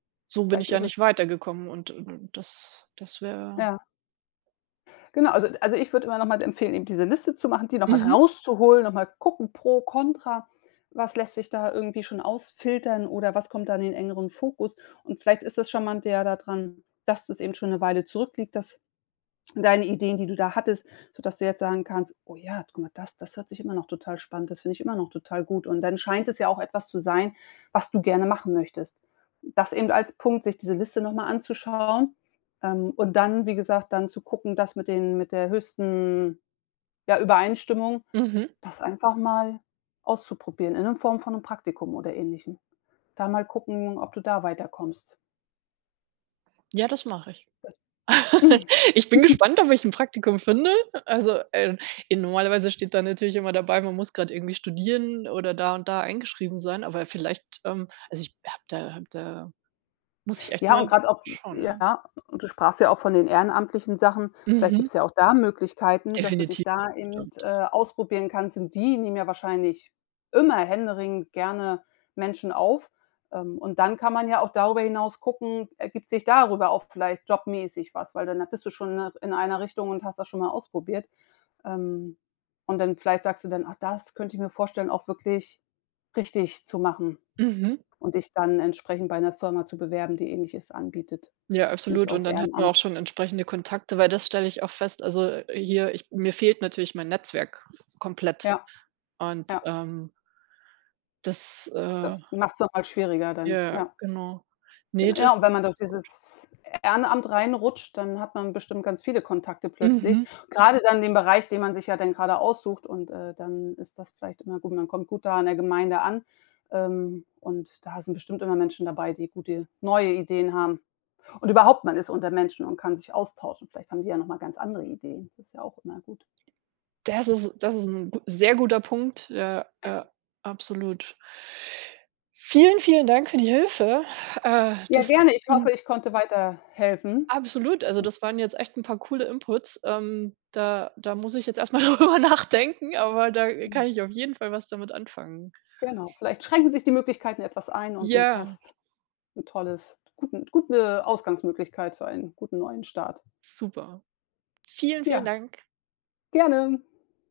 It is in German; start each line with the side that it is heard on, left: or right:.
right: So bin ich
left: Vielleicht
right: ja
left: ist
right: nicht
left: es
right: weitergekommen und und das das wäre
left: Ja. Genau, also also ich würde immer noch mal empfehlen, eben diese Liste zu machen, die noch mal
right: Mhm.
left: rauszuholen, noch mal gucken pro, contra, was lässt sich da irgendwie schon ausfiltern oder was kommt dann in engeren Fokus? Und vielleicht ist das charmante ja da dran, dass das eben schon 'ne Weile zurückliegt, dass deine Ideen, die du da hattest sodass du jetzt sagen kannst: „Oh ja, guck mal das! Das hört sich immer noch total spannend das finde ich immer noch total gut.“ Und dann scheint es ja auch etwas zu sein, was du gerne machen möchtest. Das eben als Punkt, sich diese Liste noch mal anzuschauen, ähm, und dann wie gesagt, dann zu gucken, das mit den mit der höchsten, ja, Übereinstimmung
right: Mhm.
left: das einfach mal auszuprobieren in 'nem Form von 'nem Praktikum oder Ähnlichem. Da mal gucken, ob du da weiterkommst.
right: Ja, das mache ich.
left: [unintelligible]
right: Ich bin gespannt, ob ich 'n Praktikum finde. Also äh, in normalerweise steht da natürlich immer dabei, man muss grade irgendwie studieren oder da und da eingeschrieben sein, aber vielleicht ähm, also ich habe da habe da muss ich echt
left: Ja,
right: mal
left: und grade auch
right: schauen, ja.
left: ja, du sprachst ja auch von den ehrenamtlichen Sachen. Vielleicht
right: Mhm.
left: gibt's ja auch da Möglichkeiten, dass du dich
right: Definitiv, das
left: da eben,
right: stimmt.
left: äh, ausprobieren kannst. Und die nehmen ja wahrscheinlich immer händeringend gerne Menschen auf. Ähm, und dann kann man ja auch darüber hinaus gucken, ergibt sich darüber auch vielleicht jobmäßig was, weil dann da bist du schon in 'ner in einer Richtung und hast das schon mal ausprobiert. Ähm, und dann vielleicht sagst du dann: „Ach, das könnte ich mir vorstellen, auch wirklich richtig zu machen“,
right: Mhm.
left: und dich dann entsprechend bei 'ner Firma zu bewerben, die Ähnliches anbietet,
right: Ja,
left: nicht
right: absolut und
left: auf
right: dann hat man auch
left: Ehrenamt.
right: schon entsprechende Kontakte, weil das stelle ich oft fest, also, äh, hier ich mir fehlt natürlich mein Netzwerk komplett
left: Ja,
right: und,
left: ja.
right: ähm das,
left: Das
right: äh
left: macht's noch mal schwieriger dann,
right: Ja
left: ja.
right: genau. Ne,
left: Gen
right: das
left: ja, wenn
right: ist
left: man durch dieses
right: gut.
left: Ehrenamt reinrutscht, dann hat man bestimmt ganz viele Kontakte plötzlich,
right: Mhm.
left: grade dann in dem Bereich, den man sich ja dann gerade aussucht und, äh, dann ist das vielleicht immer gut. Man kommt gut da an der Gemeinde an, ähm, und da sind bestimmt immer Menschen dabei, die gute neue Ideen haben. Und überhaupt, man ist unter Menschen und kann sich austauschen. Vielleicht haben die ja noch mal ganz andere Ideen. Das ist ja auch immer gut.
right: Des ist das ist 'n gu sehr guter Punkt. Ja, ja absolut. Vielen, vielen Dank für die Hilfe. Äh,
left: Ja,
right: das ist
left: gerne. Ich
right: [unintelligible]
left: hoffe, ich konnte weiterhelfen.
right: Absolut, also, das waren jetzt echt 'n paar coole inputs. Ähm, da da muss ich jetzt erst mal drüber nachdenken, aber da
left: Mhm.
right: kann ich auf jeden Fall was damit anfangen.
left: Genau, vielleicht schränken sich die Möglichkeiten etwas ein und du ka
right: Ja.
left: hast 'n tolles guten gute Ausgangsmöglichkeit für einen guten neuen Start.
right: Super. Vielen, vielen
left: Ja,
right: Dank.
left: gerne.